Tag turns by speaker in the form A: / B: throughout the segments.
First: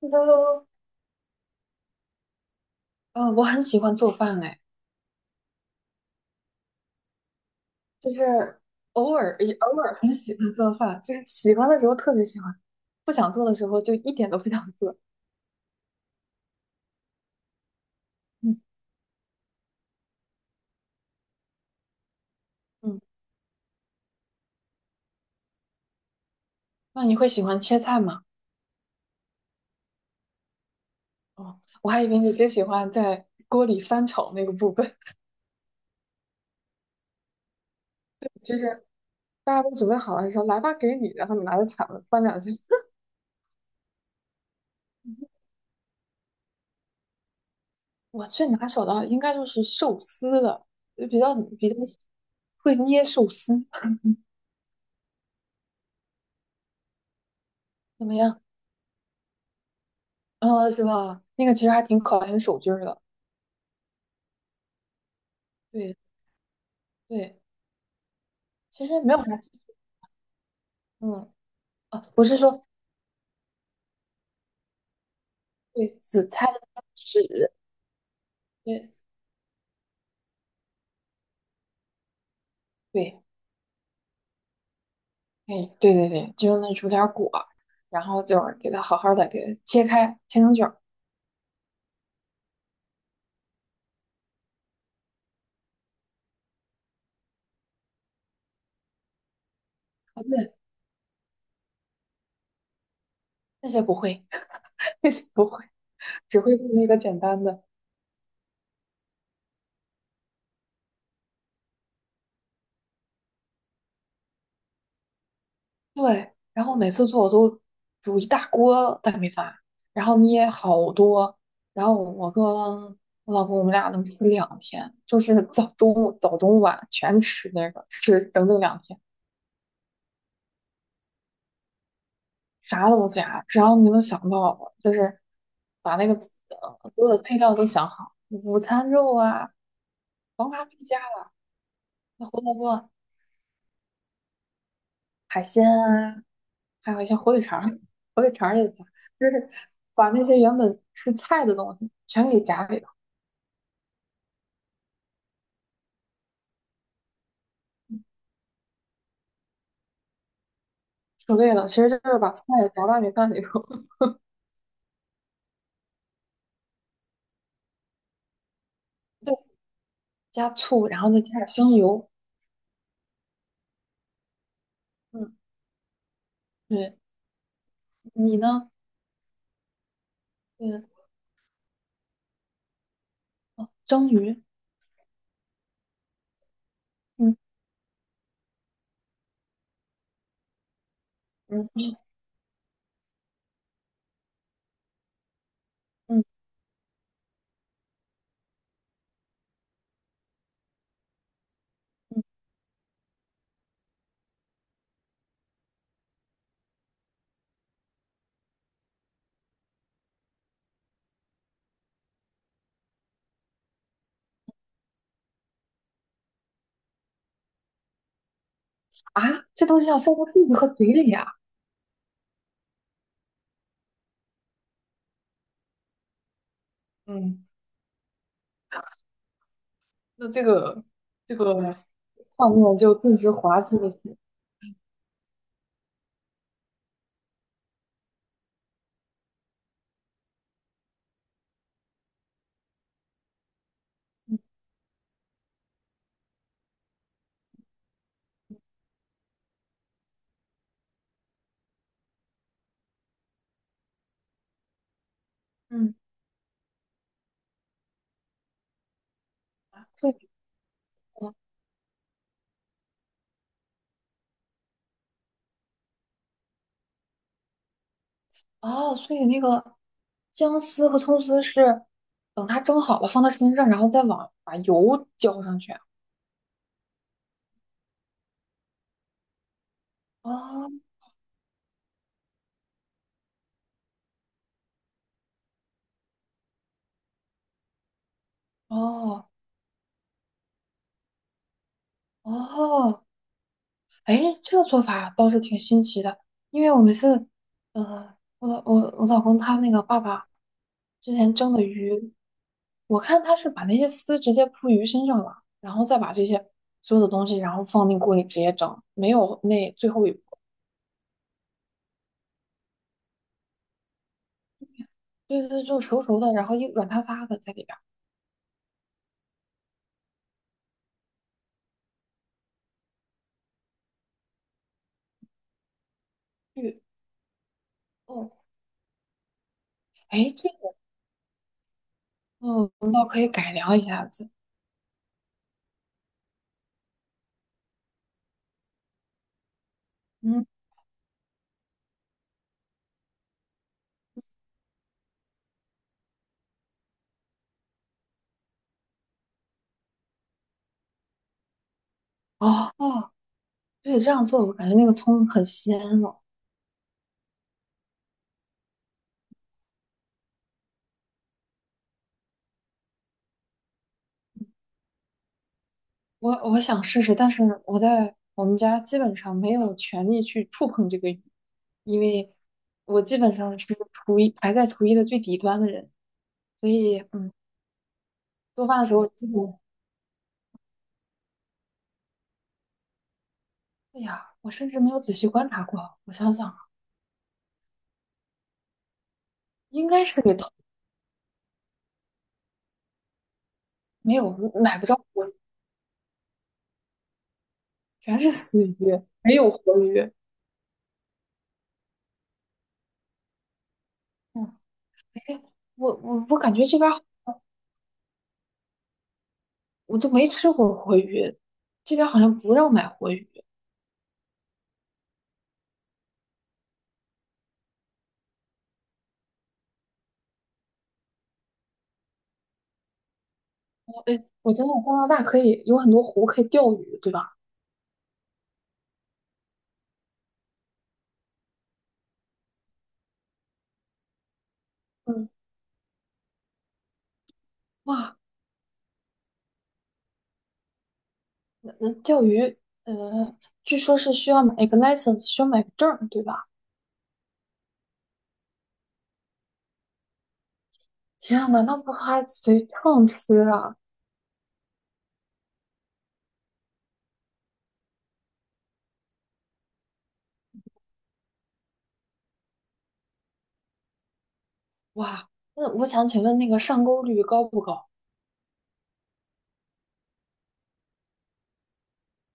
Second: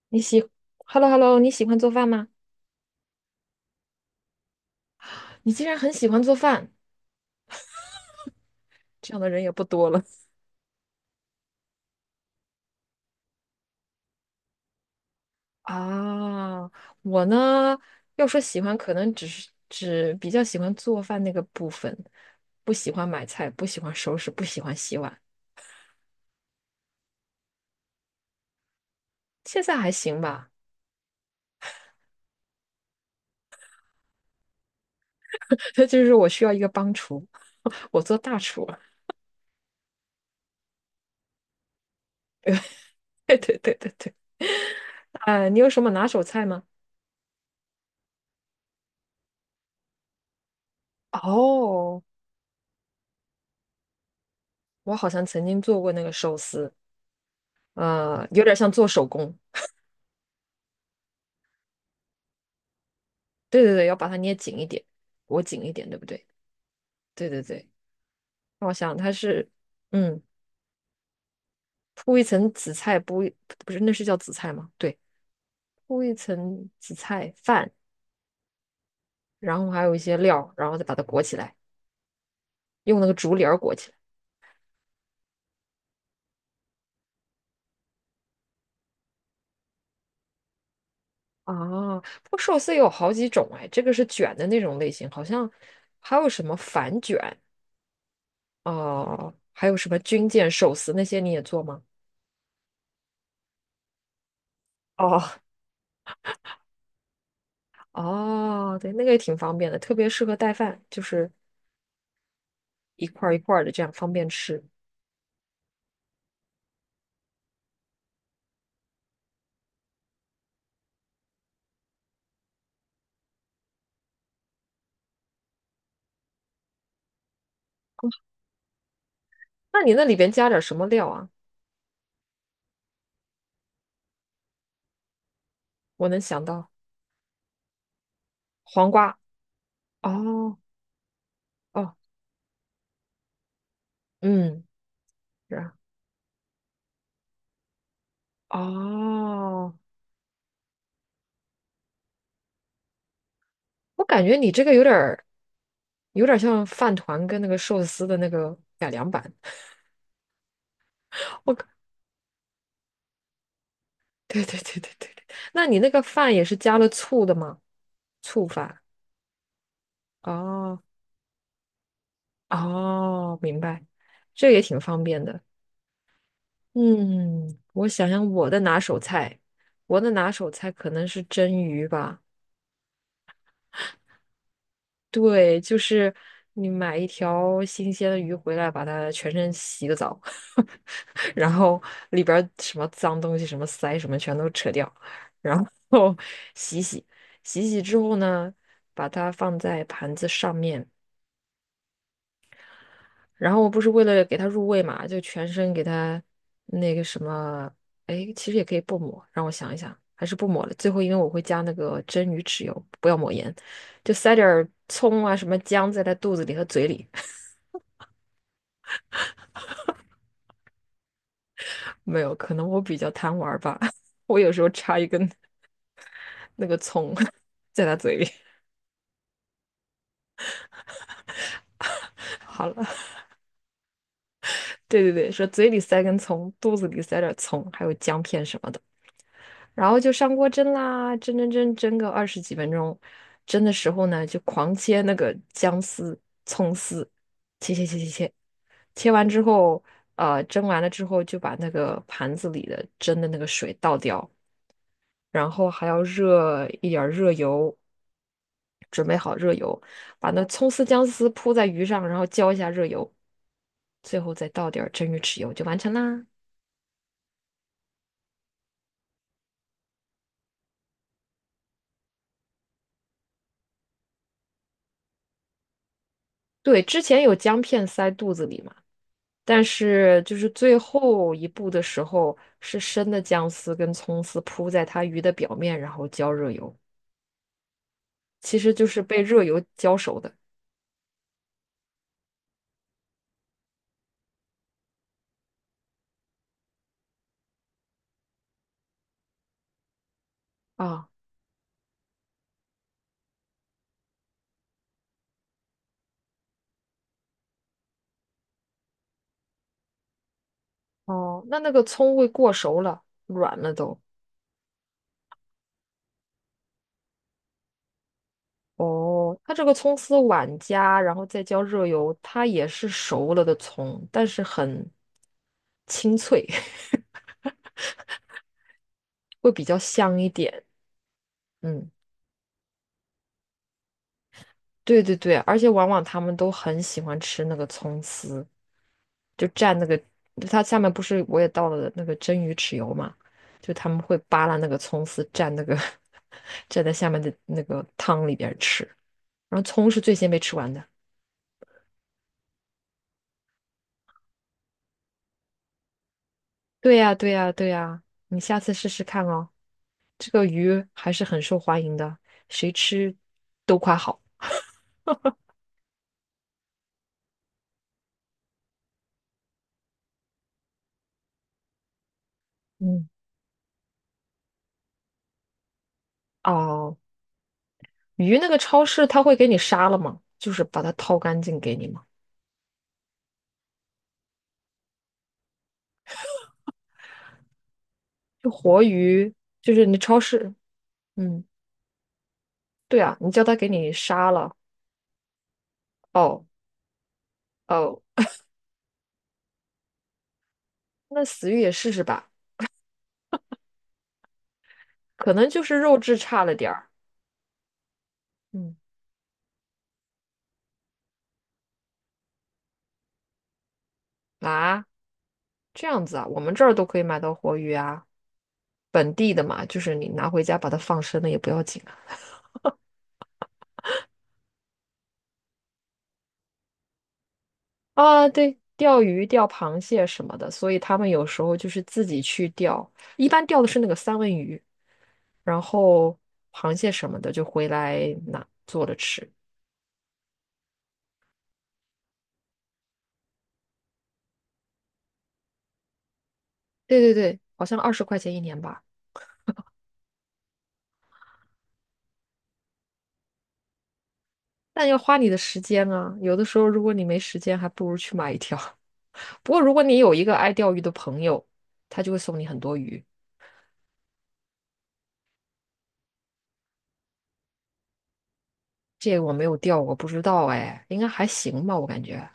A: 你喜
B: 都，
A: ，Hello Hello，你喜欢做饭吗？
B: 我很喜欢做饭，哎，
A: 你竟然很喜欢做饭，
B: 就是
A: 这样的人也不
B: 偶
A: 多
B: 尔
A: 了
B: 很喜欢做饭，就是喜欢的时候特别喜欢，不想做的时候就一点都不想做。
A: 啊。我呢，要说
B: 嗯
A: 喜欢，可能只是比较喜欢做饭那个部分，不喜
B: 嗯，
A: 欢买菜，不喜欢收拾，不喜欢洗碗。
B: 那你会喜欢切菜吗？
A: 现在还行吧，
B: 哦，我还以为你只喜欢在锅里翻炒那个部分，
A: 那就是我需要一个帮厨，我做大
B: 就
A: 厨。
B: 是大家都准备好了说来吧，给你，然后你拿着铲子翻两下。
A: 对对对对对，哎，你有什么拿手菜吗？
B: 我最拿手的应该就是寿司了，就比较
A: 哦，
B: 会捏寿司，
A: 我好像曾经做过那个寿司，
B: 怎么样？
A: 有点像做手工。
B: 啊，是吧？那个其实还挺考验手劲儿的。
A: 对对对，要把它捏紧一点，裹紧一点，
B: 对，
A: 对不对？对
B: 对
A: 对对，那我
B: 其实
A: 想它
B: 没有啥，
A: 是，
B: 技术，
A: 嗯，
B: 嗯，啊，
A: 铺一
B: 不是
A: 层
B: 说
A: 紫菜，不是那是叫紫菜吗？对，
B: 对
A: 铺一
B: 紫菜的
A: 层
B: 那个
A: 紫菜
B: 籽，
A: 饭，
B: 对
A: 然后还有一些料，然后再把它裹起来，用那个
B: 对，
A: 竹帘儿裹起来。
B: 哎，对对对，就用那煮点儿果，然后就是给它好好的给它切开，切成卷儿。
A: 啊，不过寿司有好几种哎，这个是卷的那种类型，好像还有什么反卷哦、还有什么
B: 啊，
A: 军舰
B: 对，
A: 寿司那些你也做吗？
B: 那些不会，那
A: 哦
B: 些不会，只会做那个简单的。
A: 哦，对，那个也挺方便的，特别适合带饭，就是一块儿一块儿的，这样方便吃。
B: 对，然后每次做我都煮一大锅大米饭，然后捏好多，然后我跟我老公我们俩能吃两天，就是早中晚全吃那个，吃整整两天。
A: 那你那里边加点什么料啊？
B: 啥都加，只要你能想到的，就是把那
A: 我
B: 个
A: 能想到
B: 所有的配料都想好，午餐
A: 黄
B: 肉
A: 瓜。
B: 啊，黄
A: 哦
B: 瓜必加了，
A: 哦，
B: 那胡萝卜、
A: 嗯，
B: 海
A: 是
B: 鲜
A: 啊
B: 啊，还有一些火腿肠儿 火腿肠儿也加，就是
A: 哦，
B: 把那些原本是菜的东西全给夹里头，
A: 我感觉你这个有点儿像饭团跟那个寿司的那个改良版。
B: 省
A: 我
B: 略了，
A: 感
B: 其实就是把菜夹到米饭里头，
A: 对对对对对对，那你那个饭也是加了醋的吗？醋饭。
B: 对，加
A: 哦
B: 醋，然后再加点香油，
A: 哦，明白，这也挺方便
B: 嗯，
A: 的。
B: 对，
A: 嗯，我想想
B: 你
A: 我的
B: 呢？
A: 拿手菜，我的拿手菜
B: 嗯，
A: 可能是蒸鱼吧。
B: 蒸鱼，
A: 对，就是你买一
B: 嗯
A: 条新鲜的鱼回来，把它全身洗个澡，然后
B: 嗯
A: 里边儿什么脏东西、什么鳃什么全都扯掉，然后
B: 嗯
A: 洗洗，洗洗之后呢，把它放在盘子上面，
B: 嗯，
A: 然后我不是为了给它入味嘛，就全身给它那个什么，哎，其实也可以不抹，让我想一想，还是不抹了。最后因为我会加那个蒸鱼豉油，不要抹盐，就塞点儿葱啊什么姜在它肚子里和嘴里。
B: 啊，这东西要塞到肚子和嘴里呀，
A: 没有，可能我比较贪玩儿吧，我有时候插一根那个葱
B: 嗯。
A: 在他嘴里。
B: 那这个 画
A: 好了，
B: 面就顿时滑稽了些。
A: 对对对，说嘴里塞根葱，肚子里塞点葱，还有姜片什么的，然后就上锅蒸啦，蒸蒸蒸蒸个20几分钟，蒸的时候呢，
B: 嗯
A: 就狂切那个姜丝、葱丝，切切切切切，切完之后，蒸完了之后就把那个盘子里的蒸的那个水倒掉，然后还
B: 嗯，
A: 要热一点儿热油，准备好热油，
B: 所以
A: 把那葱丝、姜丝铺在鱼上，然后浇一下热油，最后再倒点儿蒸鱼豉油就完成啦。
B: 哦，所以那个姜丝和葱丝是等它蒸好了放到身上，然后再往把油浇上去啊
A: 对，之前有姜片塞肚子里嘛，但是就是最
B: 哦
A: 后一步的时候，是生的姜丝跟葱丝铺在它鱼的表面，然后浇热油，其实就是被
B: 哦
A: 热油浇熟的
B: 哦，哎，这个做法倒是挺新奇的，因为我们是，嗯呃，我老我我老公他那个爸爸
A: 啊。
B: 之前蒸的鱼，我看他是把那些丝直接铺鱼身上了，然后再把这些所有的东西，然后放进锅里直接蒸，没有那最后一步，
A: 哦，那个葱会过熟了，软了都。
B: 对，就是熟熟的，然后一软塌塌的在里边儿。
A: 哦，它这个葱丝碗加，然后再浇热油，它也是熟了的葱，但是很清脆，
B: 对哦，
A: 会比较香一
B: 哎，
A: 点。嗯，
B: 哦可以改良一下子，
A: 对对对，而且往往他们都很喜欢吃那个葱丝，就蘸那个，
B: 嗯，
A: 它下面不是我也倒了那个蒸鱼豉油嘛，就他们会扒拉那个葱丝蘸那个 蘸在下面的那个汤里边吃，然后葱是最先被吃完的。
B: 哦，对，这样做我感觉那个葱很鲜了。
A: 对呀，对呀，对呀，你下次试试看哦。这个鱼还是很受欢迎的，谁吃都夸好。
B: 我想试试，但是我在我们家基本上没有权利去触碰这个鱼，因为我
A: 嗯，
B: 基本上是厨艺的最底端的人，所
A: 哦，
B: 以嗯，
A: 鱼那个
B: 做饭
A: 超
B: 的时
A: 市
B: 候
A: 它
B: 基
A: 会给你
B: 本，
A: 杀了吗？就是把它掏干净给你吗？
B: 哎呀，我甚至没有仔细观察过。我想想啊，
A: 就活鱼，就是
B: 应
A: 你
B: 该
A: 超
B: 是给头
A: 市，嗯，对啊，你叫他给你
B: 没
A: 杀
B: 有
A: 了。
B: 买不着活鱼，
A: 哦哦，
B: 全是死鱼，没有活鱼。
A: 那死鱼也试试吧，
B: 嗯，
A: 可
B: 哎，
A: 能就是
B: 我
A: 肉质
B: 我我
A: 差了
B: 感觉
A: 点
B: 这
A: 儿。
B: 边儿
A: 嗯
B: 我都没吃过活鱼，这边好像不让买活鱼。
A: 啊，这样子啊，我们这儿都可以买到活鱼啊，本地的嘛，就是你拿回家把它放生了也不要紧。
B: 哎我真的加拿大可以有很多湖可以钓鱼，对吧？
A: 啊，对，钓鱼、钓螃蟹什么的，所以他们有时候就是自己去钓，一般钓的是那个三文鱼，
B: 嗯，
A: 然后螃蟹什么的就回来
B: 哇，
A: 拿做着吃。
B: 那钓鱼，呃，据说是需要买一个 license,需要买个证儿对吧？
A: 对对对，好像20块钱一年吧，
B: 天呐，那不还随秤吃啊？
A: 但要花你的时间啊。有的时候如果你没时间，还不如去买一条。不过如果你有一个爱钓鱼的朋友，他就会送你很多鱼。
B: 哇，那我想请问那个上钩率高不高？
A: 这个我没有钓过，不知道哎，应该还行吧，我感觉。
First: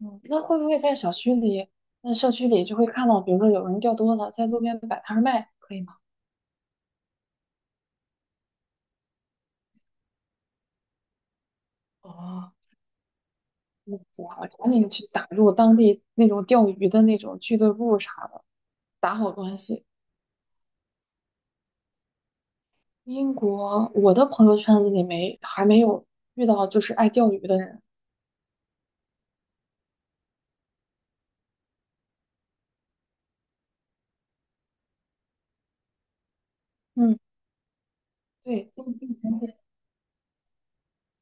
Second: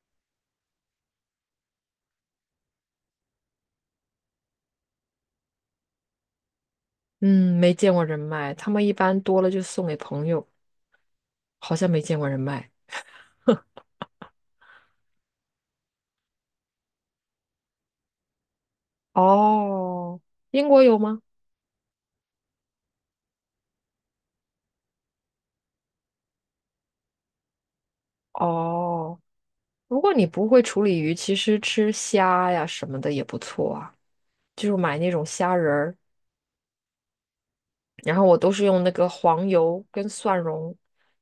B: 嗯，那会不会在小区里，那社区里就会看到，比如说有人钓多了，在路边摆摊儿卖，可以吗？
A: 嗯，没见过人卖，他们一般多了就送给朋友，好像没见过人
B: 哦，
A: 卖。
B: 那我赶紧去打入当地那种钓鱼的那种俱乐部啥的，打好关系。
A: 哦，英国有吗？
B: 英国，我的朋友圈子里没还没有遇到就是爱钓鱼的人。
A: 哦，如果你不会处理鱼，其实吃虾呀什么的也不错啊，就是买那种虾仁儿，
B: 嗯。
A: 然后我都是
B: 对，
A: 用
B: 那
A: 那
B: 个地
A: 个黄油跟蒜蓉，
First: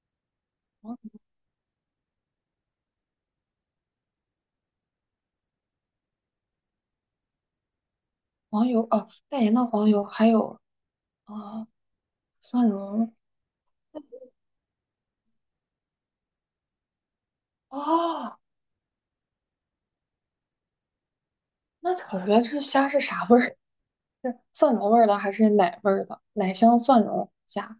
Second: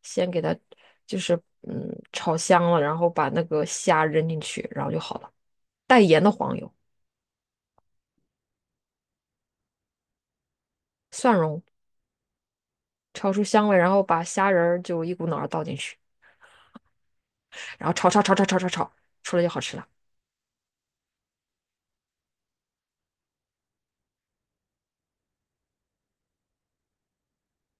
A: 先给它
B: 黄
A: 就是炒香了，然后把那个虾扔进去，然后就好了。带盐的黄油、
B: 黄油哦，带盐的黄油还有
A: 蒜蓉
B: 啊、蒜蓉
A: 炒出香味，然后把虾仁儿就一股脑儿倒进去，然后炒炒炒
B: 哦，
A: 炒炒炒炒，出来就好吃了。
B: 那可能这虾是啥味儿？是蒜蓉味儿的还是奶味儿的？奶香蒜蓉虾，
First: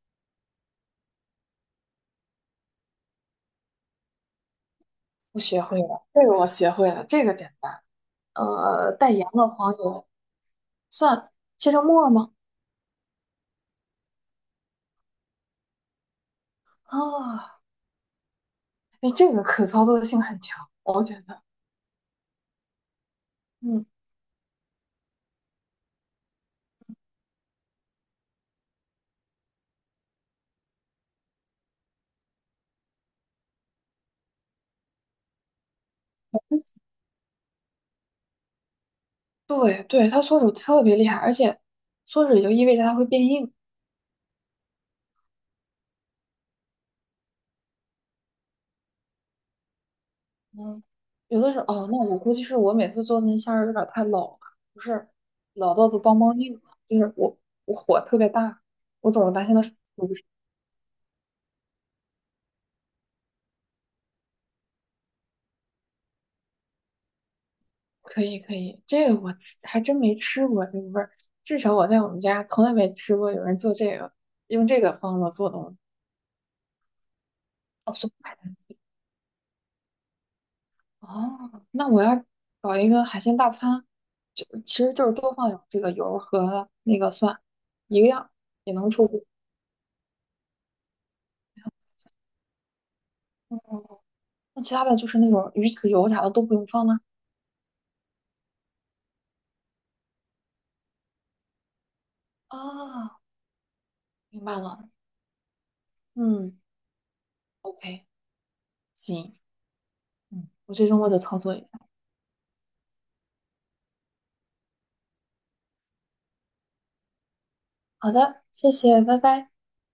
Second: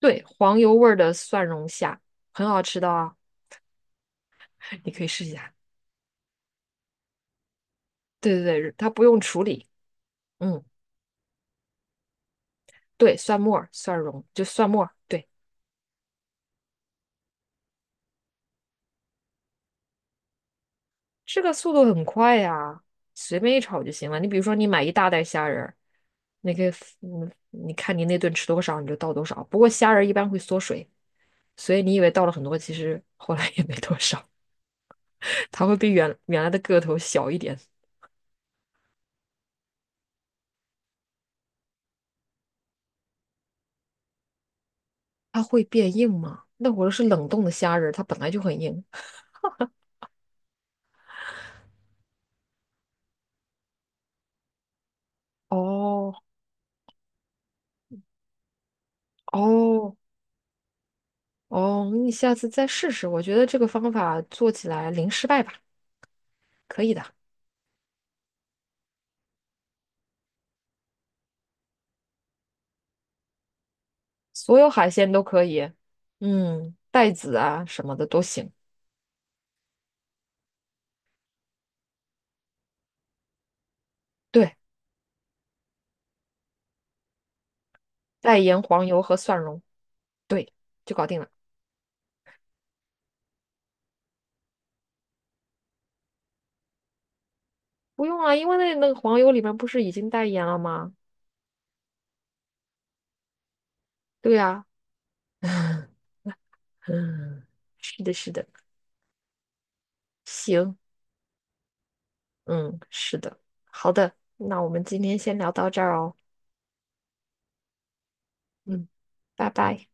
A: 对，黄油味儿的蒜蓉虾很好吃的啊，你可以试一
B: 我
A: 下。
B: 学会了，这个我学会了，这个简单。
A: 对对对，它不
B: 带
A: 用
B: 盐
A: 处
B: 的
A: 理。
B: 黄油
A: 嗯，
B: 蒜切成末儿吗？
A: 对，蒜末儿蒜蓉就蒜末儿对，
B: 啊、哎，这个可操作性很强，我觉
A: 这
B: 得，
A: 个速度很快呀，随便一炒
B: 嗯，
A: 就行了。你比如说，你买一大袋虾仁儿，那个你看你那顿吃多少，你就倒多少。不过虾仁儿一般会缩水，所以你以为倒了很多，其实 后来也没多少，它会比原来的个头小一点。
B: 对对，它缩水特别厉害，而且缩水就意味着它会变硬，
A: 它会变硬吗？那我是冷冻的虾仁儿，它本来就很硬。
B: 嗯，有的时候哦，那我估计是我每次做那虾仁儿有点儿太老了，不是老到都梆
A: 哦
B: 梆硬了，就是我火特别大，我总是拿现在
A: 哦哦，你下次再试试，我觉得这个方法做起来零失败吧。可以的，
B: 可以可以，这个我吃还真没吃过这个味儿，至少我在我们家从来没吃过有人做
A: 所
B: 用
A: 有
B: 这
A: 海
B: 个
A: 鲜
B: 方
A: 都
B: 子
A: 可
B: 做
A: 以，
B: 东西。
A: 嗯，带籽啊什
B: 哦，
A: 么的
B: 松
A: 都
B: 派
A: 行。
B: 的哦，那我要搞一个海鲜大餐，就
A: 对，
B: 其实就是多放点儿这个油儿和那个蒜，一个样
A: 带盐、
B: 也
A: 黄
B: 能
A: 油
B: 出
A: 和
B: 锅。
A: 蒜蓉，对，就搞定了。
B: 那其他的就是那种鱼籽油啥的都不用放呢。那
A: 不用啊，因为那个黄油里面不是已经带盐了吗？
B: 哦，
A: 对
B: 明白
A: 呀、
B: 了，
A: 啊
B: 嗯
A: 嗯，是
B: ，OK,
A: 的，是的，
B: 行，嗯，我
A: 行，
B: 这周末就操作一下。
A: 嗯，是的，好的，那我们今天先聊到这儿哦，
B: 好的，谢
A: 嗯，
B: 谢，拜
A: 拜
B: 拜。
A: 拜。